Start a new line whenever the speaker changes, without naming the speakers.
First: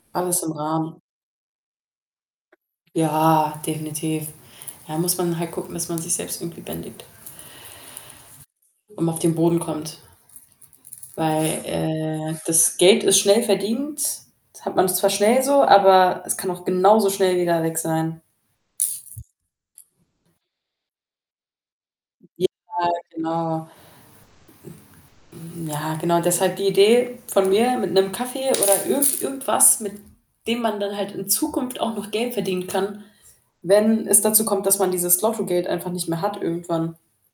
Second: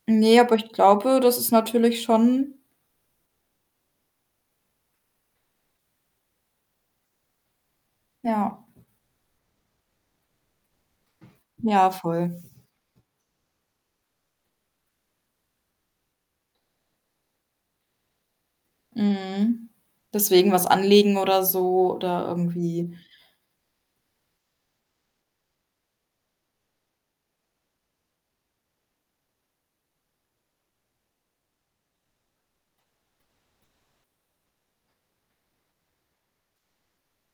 Ne,
Alles im
aber ich
Rahmen.
glaube, das ist natürlich schon
Ja, definitiv. Ja, muss man halt gucken, dass man sich selbst irgendwie bändigt.
Ja.
Und auf den Boden kommt. Weil,
Ja,
äh,
voll.
das Geld ist schnell verdient. Hat man zwar schnell so, aber es kann auch genauso schnell wieder weg sein.
Mhm. Deswegen was anlegen oder so oder
Ja,
irgendwie
genau. Hm, ja, genau. Deshalb die Idee von mir, mit 'nem Kaffee oder irgend irgendwas, mit dem man dann halt in Zukunft auch noch Geld verdienen kann, wenn es dazu kommt, dass man dieses Lotto-Geld einfach nicht mehr hat irgendwann.